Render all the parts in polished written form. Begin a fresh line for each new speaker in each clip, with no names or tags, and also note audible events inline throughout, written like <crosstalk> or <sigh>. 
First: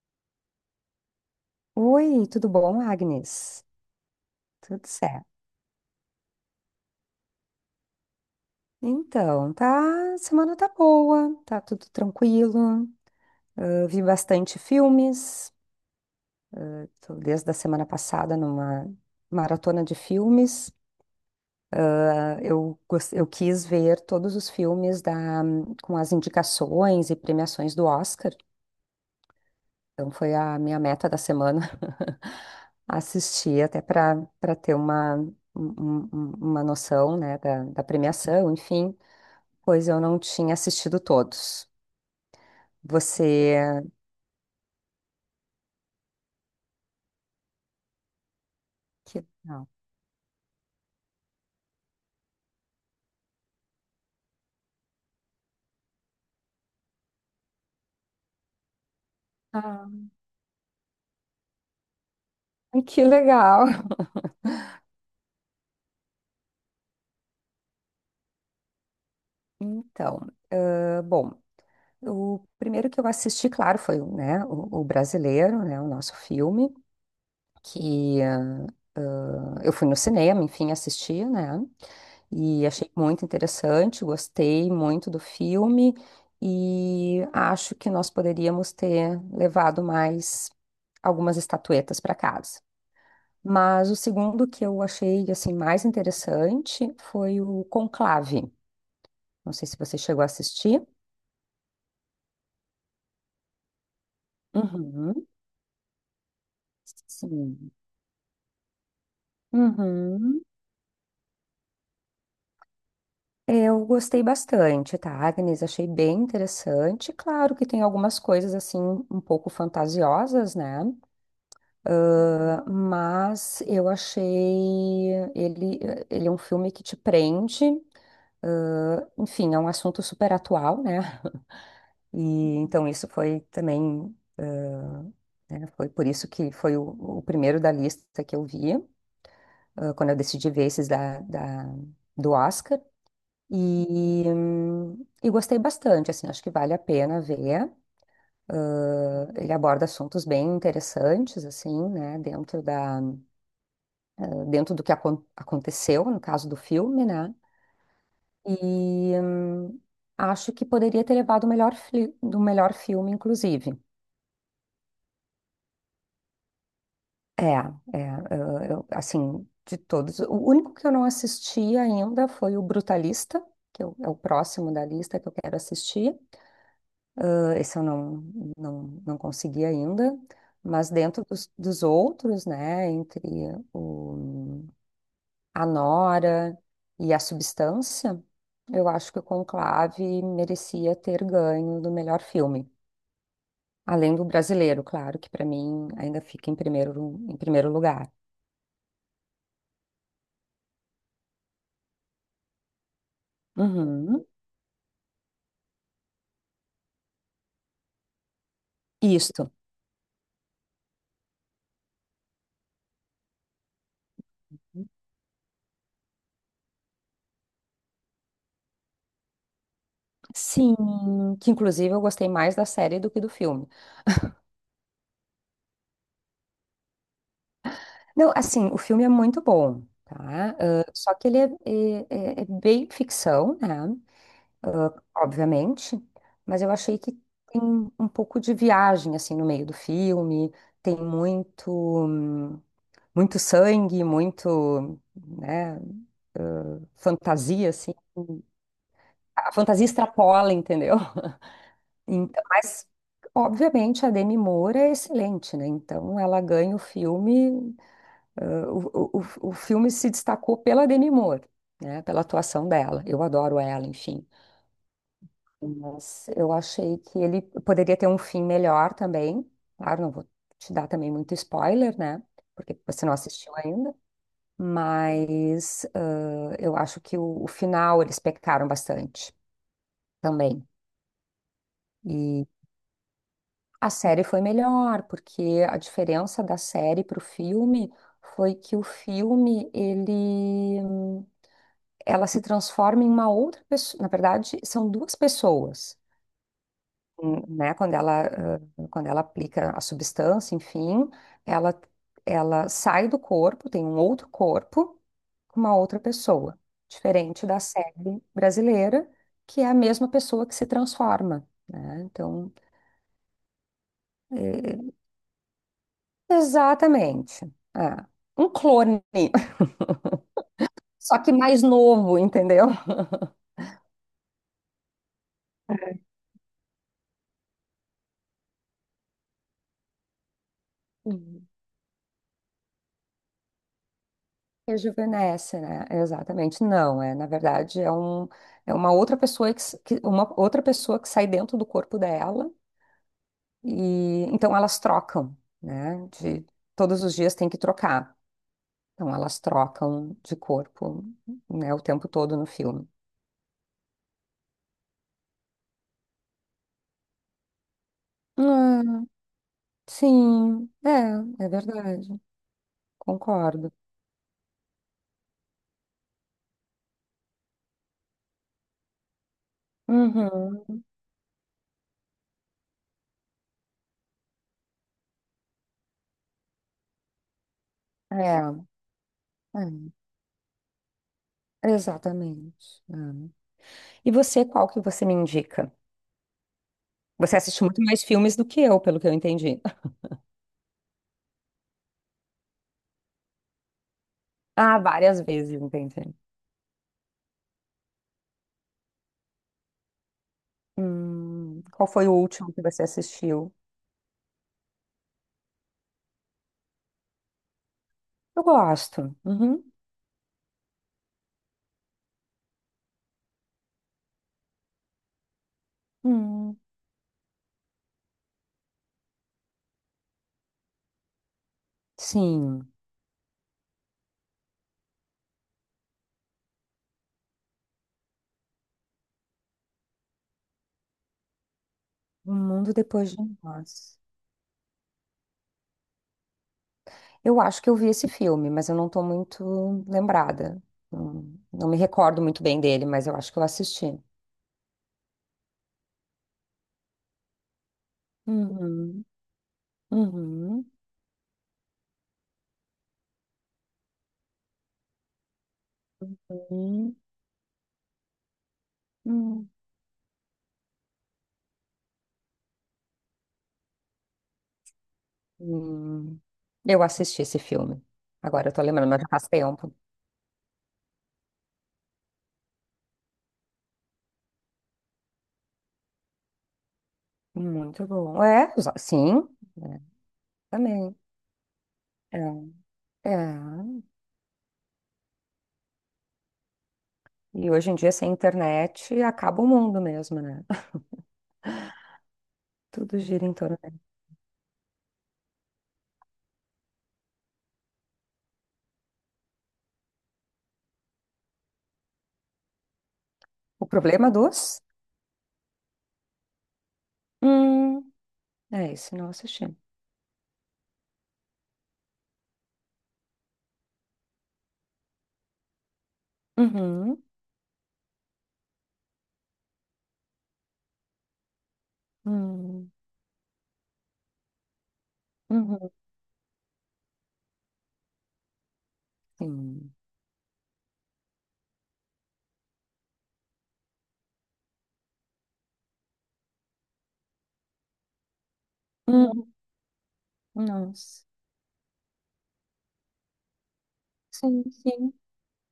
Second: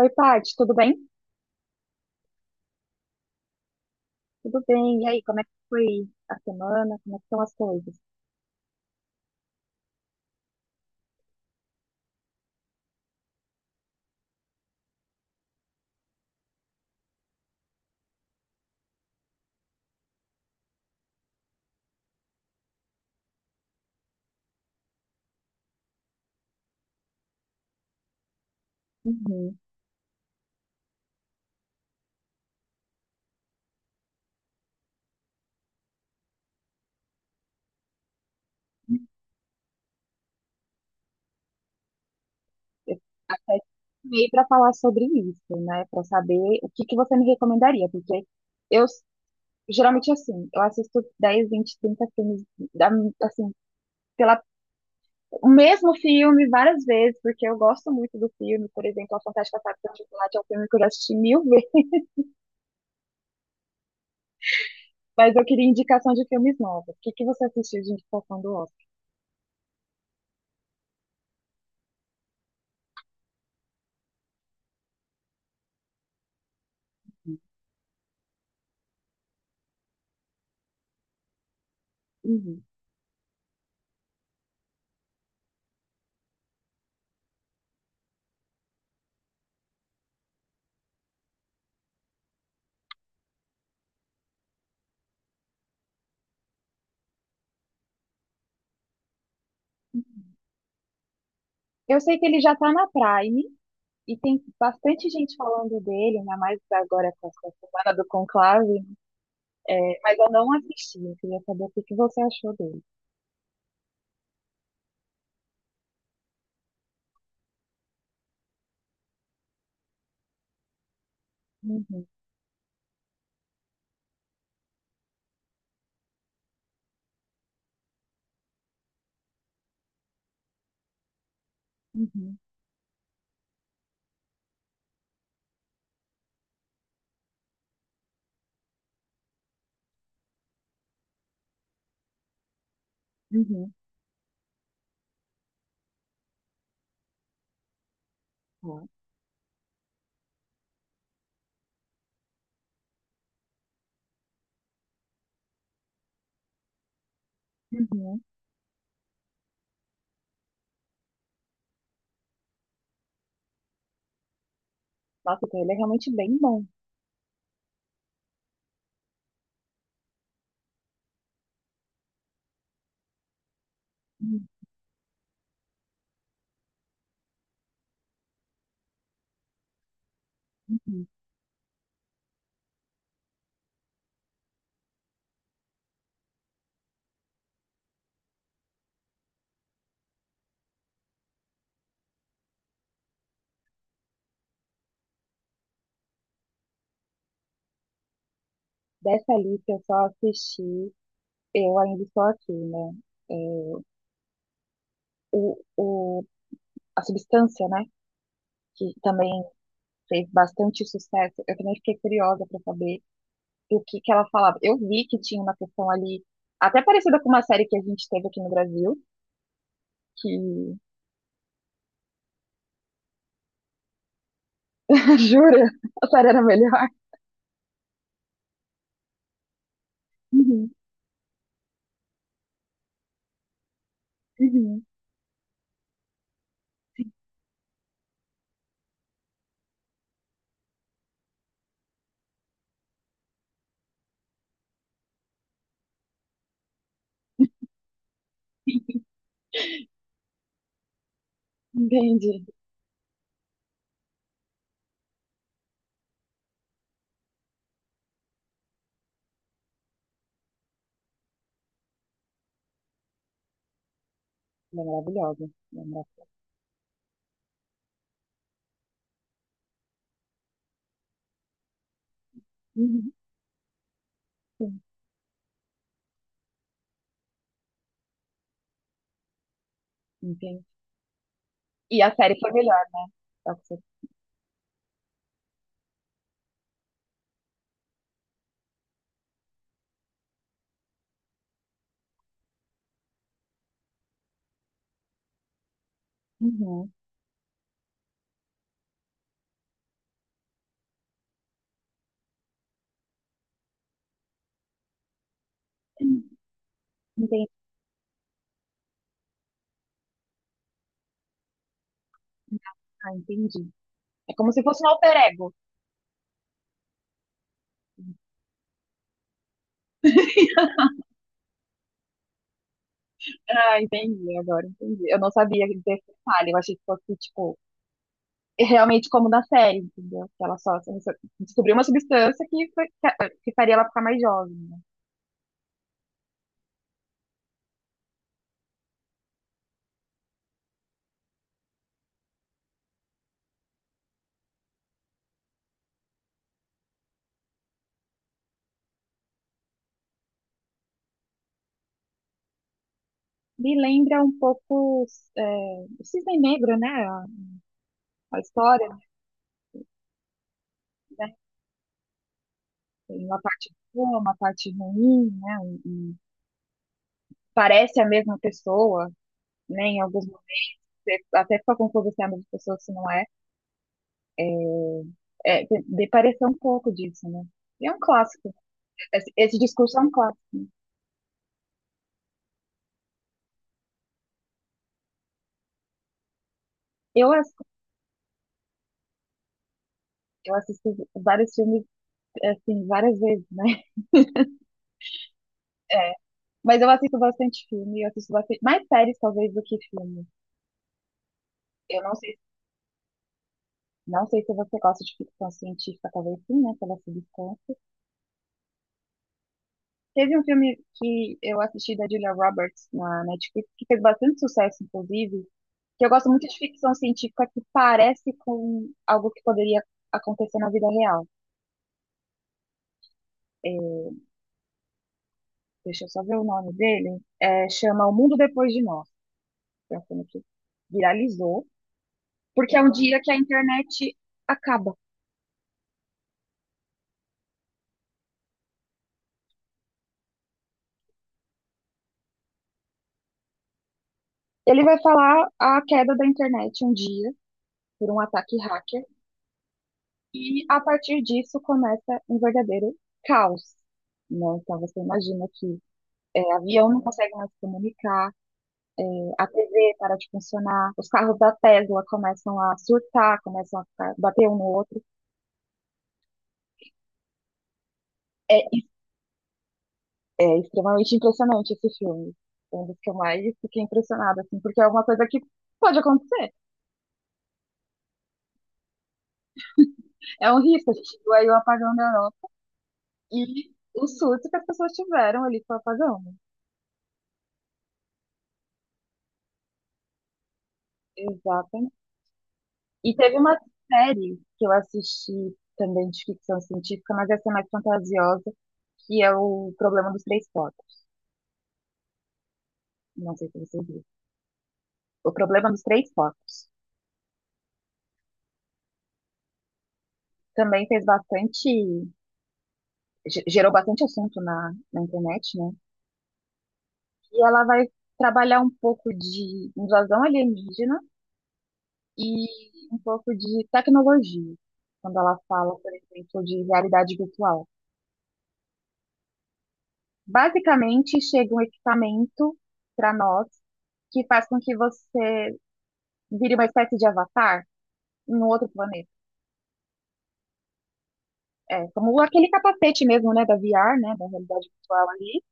Oi, Paty, tudo bem?
Oi, tudo bom, Agnes?
Tudo
Tudo
bem. E aí,
certo.
como é que foi a semana? Como é que estão as coisas?
Então, tá, semana tá boa, tá tudo tranquilo. Ah, vi bastante filmes, tô desde a semana passada numa maratona de filmes. Eu quis ver todos os filmes com as indicações e premiações do Oscar.
Uhum.
Então foi a minha meta da semana <laughs> assistir até para ter uma, um- um- um, uma noção, né, da premiação, enfim. Pois eu não tinha assistido todos.
Eu
Você.
até meio para falar sobre isso, né? Para saber o que que você me recomendaria, porque eu s-
Que... legal.
geralmente assim, eu assisto 10, 20, 30 da- assim, pela o mesmo filme várias vezes, porque eu gosto muito do filme, por exemplo, A Fantástica
Ah,
Fábrica de Chocolate é um filme que eu já assisti mil vezes,
que legal.
mas eu queria indicação de filmes novos. O que que você assistiu de indicação do Oscar?
<laughs> Então, ah, bom, o primeiro que eu assisti, claro, foi, né, o brasileiro, né, o nosso filme, que ah, ah, eu fui no cinema, enfim, assisti, né?
Uhum.
E achei muito interessante, gostei muito do filme e acho que nós poderíamos ter levado mais algumas estatuetas para casa. Mas o segundo que eu achei assim mais interessante foi o Conclave. Não sei se você chegou a assistir.
Eu sei que ele já tá na Prime e tem bastante
Uhum.
gente falando dele, ainda mais agora com essa
Sim.
semana do Conclave, né? Mas eu
Uhum.
não assisti. Eu queria saber o que que você achou dele.
Eu gostei bastante, tá, Agnes? Achei bem interessante. Claro que tem algumas coisas assim um pouco fantasiosas, né?
Uhum,
Ah, mas eu achei ele, ele é um filme que te prende. Ah, enfim, é um assunto super atual, né?
uhum,
E então isso foi também, ah, né, foi por isso que foi o primeiro da lista que eu via. Ah, quando eu decidi ver esses do Oscar.
uhum,
E gostei bastante, assim, acho que vale a pena ver.
tá,
Ah, ele aborda assuntos bem interessantes, assim, né, dentro do que aconteceu no caso do filme, né?
uhum.
E acho que poderia ter levado o melhor, do melhor filme, inclusive.
Nossa, então ele é realmente bem bom.
É, é, assim, de todos. O único que eu não assisti ainda foi o Brutalista, é o
Uhum,
próximo da lista que eu quero assistir. Ah, esse eu não consegui ainda, mas
uhum.
dentro dos outros, né, entre o, a Nora e a Substância, eu acho que o Conclave merecia ter ganho do melhor filme. Além do brasileiro, claro, que para mim ainda fica em primeiro lugar.
Dessa lista eu só assisti, eu ainda estou aqui, né? É,
Uhum.
o, o, a Substância, né? Que também
Isso.
fez bastante sucesso. Eu também fiquei curiosa para saber e o que que ela falava. Eu vi que tinha uma questão ali, até parecida com uma série que a gente teve aqui no Brasil,
Sim,
que.
que inclusive eu gostei mais da série do que do filme.
<laughs> Jura? A série era melhor?
Não, assim, o filme é muito bom, tá?
Uhum,
Ah, só que ele é bem ficção, né?
uhum.
Ah, obviamente, mas eu achei que tem um pouco de viagem, assim, no meio do filme, tem muito, hum, muito sangue, muito, né, fantasia, assim. A fantasia extrapola, entendeu?
Entendi.
Então, mas, obviamente, a Demi Moore é excelente, né? Então, ela ganha o filme, ah, o filme se destacou pela Demi Moore, né? Pela atuação dela. Eu adoro ela, enfim.
Ela é maravilhosa.
Mas eu achei que ele poderia ter um fim melhor também. Claro, não vou te dar também muito spoiler, né? Porque você
Uhum,
não assistiu ainda.
sim,
Mas ah, eu acho que o final eles pecaram bastante
entendi.
também.
E a série foi melhor. Tá certo.
A série foi melhor, porque a diferença da série para o filme foi que o filme, ele, hum, ela se transforma em uma outra pessoa. Na verdade, são duas pessoas,
Uhum.
né? Ah, quando ela aplica a substância, enfim, ela, ela sai do corpo, tem um outro corpo, com uma outra pessoa, diferente
Entendi.
da série brasileira, que é a mesma pessoa que se transforma, né? Então,
Ah, entendi. É como se fosse um
é,
alter ego.
exatamente. É. Um clone, <laughs>
<laughs>
só que mais novo, entendeu?
Ah, entendi, agora entendi. Eu não sabia desse detalhe, eu achei que fosse, tipo, realmente como na série, entendeu? Que ela só
Uhum.
descobriu uma substância que, que faria ela ficar mais jovem, né?
Rejuvenesce, né? Exatamente. Não, é, na verdade, é uma outra pessoa uma outra pessoa que sai dentro do corpo dela e então elas trocam, né? De todos os dias tem que trocar. Então elas trocam de corpo, né, o tempo todo no filme.
Me lembra um pouco é, o Cisne Negro, né? A história,
Ah, sim,
né?
é, é verdade.
Tem uma parte
Concordo.
boa, uma parte ruim, né? E parece a mesma pessoa, né? Em alguns momentos,
Uhum.
você até fica confuso se é a mesma pessoa, se não é. É, de parecer um pouco disso, né? E é um
É,
clássico. Esse
é.
discurso é um clássico.
Exatamente. Hum. E você, qual que você me indica?
Eu,
Você
ass-
assiste muito mais filmes do que eu, pelo que eu entendi. <laughs>
eu assisti vários filmes, assim, várias vezes, né?
Ah, várias vezes,
É,
entendi.
mas eu assisto bastante filme, eu assisto bastante, mais séries talvez do que filme.
Qual
Eu
foi o
não sei,
último que você assistiu?
não sei se você gosta de ficção científica, talvez sim, né, pela substância.
Eu gosto. Uhum.
Teve um filme que eu assisti da Julia Roberts na Netflix, que fez bastante sucesso, inclusive, que eu gosto muito
Hum,
de ficção científica que parece com algo que poderia acontecer na vida real.
sim.
É, deixa eu só ver o nome dele. É, chama O Mundo Depois de Nós. É um filme que viralizou,
O Mundo
porque é um
Depois de
dia que a
Nós.
internet acaba.
Eu acho que eu vi esse filme, mas eu não estou muito lembrada. Não me recordo muito bem dele, mas eu acho que eu assisti.
Ele vai falar a queda da internet um dia por um ataque
Uhum.
hacker e
Uhum.
a partir disso começa um verdadeiro caos, né? Então você imagina que é, avião
Uhum.
não consegue mais se comunicar, é, a
Uhum.
TV para de funcionar, os carros da Tesla começam a surtar, bater um no outro.
Hum, eu assisti esse filme. Agora eu
É,
tô lembrando, mas já faz tempo.
é extremamente impressionante esse filme. É um dos que eu mais fiquei impressionada, assim, porque é uma coisa que pode acontecer.
Muito bom. É, os- sim, é,
É um risco, a
também.
gente viu aí o apagão da
É, é.
E o surto que as pessoas tiveram ali com o apagão.
E hoje em dia, sem internet, acaba o mundo mesmo, né? <laughs>
Exatamente.
Tudo
E
gira em
teve uma
torno dela.
série que eu assisti também de ficção científica, mas essa é mais fantasiosa, que é o Problema dos Três Focos. Não sei se
O
você viu.
problema dos?
O Problema dos Três Focos.
Hum, é isso, não assisti.
Também fez bastante, gerou bastante assunto na, na internet, né?
Uhum,
E ela vai trabalhar um pouco de invasão alienígena e
uhum,
um pouco de tecnologia, quando ela
uhum,
fala, por exemplo, de realidade virtual.
sim.
Basicamente, chega um equipamento para nós que faz com que você vire uma espécie de avatar em um outro planeta.
Uhum, nossa.
É, como aquele capacete mesmo, né, da VR, né, da
Sim,
realidade
sim.
virtual ali,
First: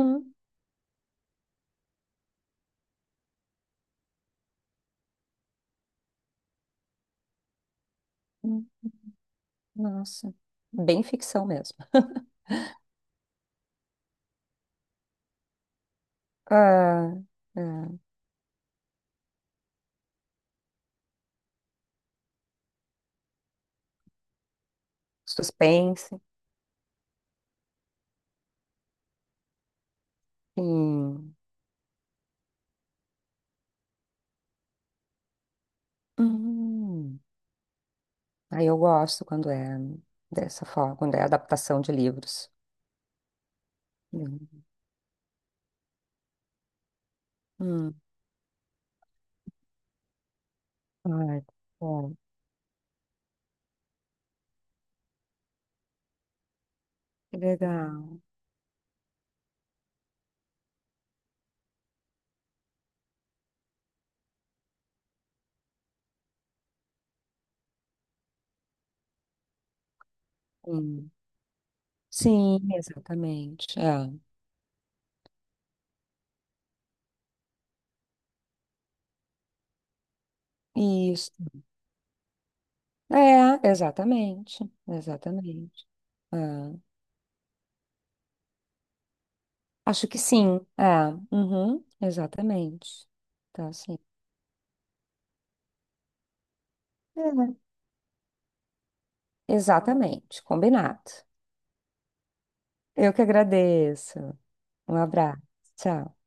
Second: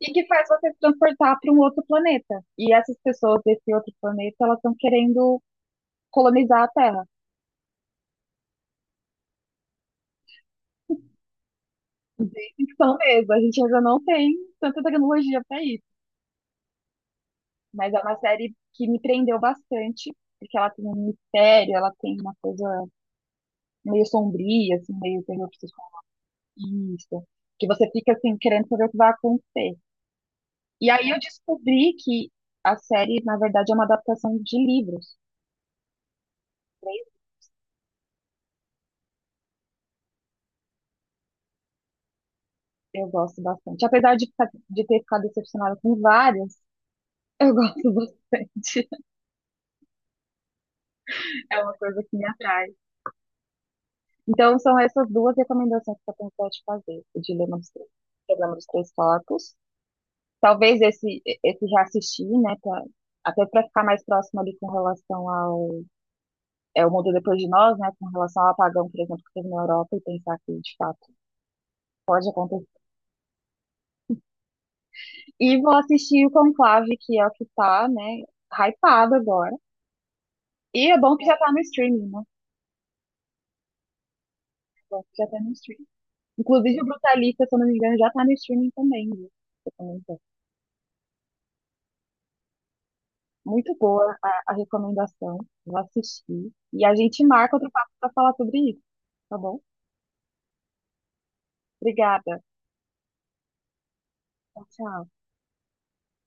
e que faz você se transportar para um outro planeta. E essas pessoas desse outro planeta, elas estão querendo colonizar a Terra.
uhum, nossa. Bem ficção mesmo.
Bem ficção mesmo, a gente ainda não tem tanta tecnologia para isso,
Ah,
mas
é.
é uma série que me prendeu bastante, porque ela tem um mistério, ela tem uma coisa meio sombria, assim, meio terror
Suspense.
psicologista, que você fica assim querendo saber o que vai acontecer. E aí eu
Sim.
descobri que a série, na verdade, é uma adaptação de livros.
Hum. Aí eu gosto quando é dessa forma, quando é adaptação de livros.
Eu gosto bastante. Apesar de,
Hum.
de ter ficado decepcionada com várias, eu <laughs> gosto
Hum.
bastante.
Ai,
É uma coisa que
bom.
me atrai. Então, são essas duas recomendações que eu tenho te fazer. O
Que
Dilema dos Três,
legal.
o Dilema dos Três Corpos. Talvez esse, esse já assisti, né? Até para ficar mais próximo ali com relação ao é o mundo depois de nós, né, com relação ao apagão, por exemplo, que teve na Europa, e pensar que, de fato,
Hum.
pode
Sim,
acontecer.
exatamente. É.
E vou assistir o Conclave, que é o que tá, né, hypado agora. E é bom que
Isso.
já tá no streaming, né? É
É, exatamente.
bom que já tá no
Exatamente.
streaming.
É.
Inclusive, o Brutalista, se eu não me engano, já tá no streaming também, viu?
Acho que sim. É. Uhum. Exatamente. Tá,
Muito
sim.
boa a recomendação. Vou assistir. E a gente marca
É.
outro papo para falar sobre isso, tá bom?
Exatamente. Combinado.
Obrigada.
Eu que agradeço.
Tchau,
Um
tchau.
abraço. Tchau.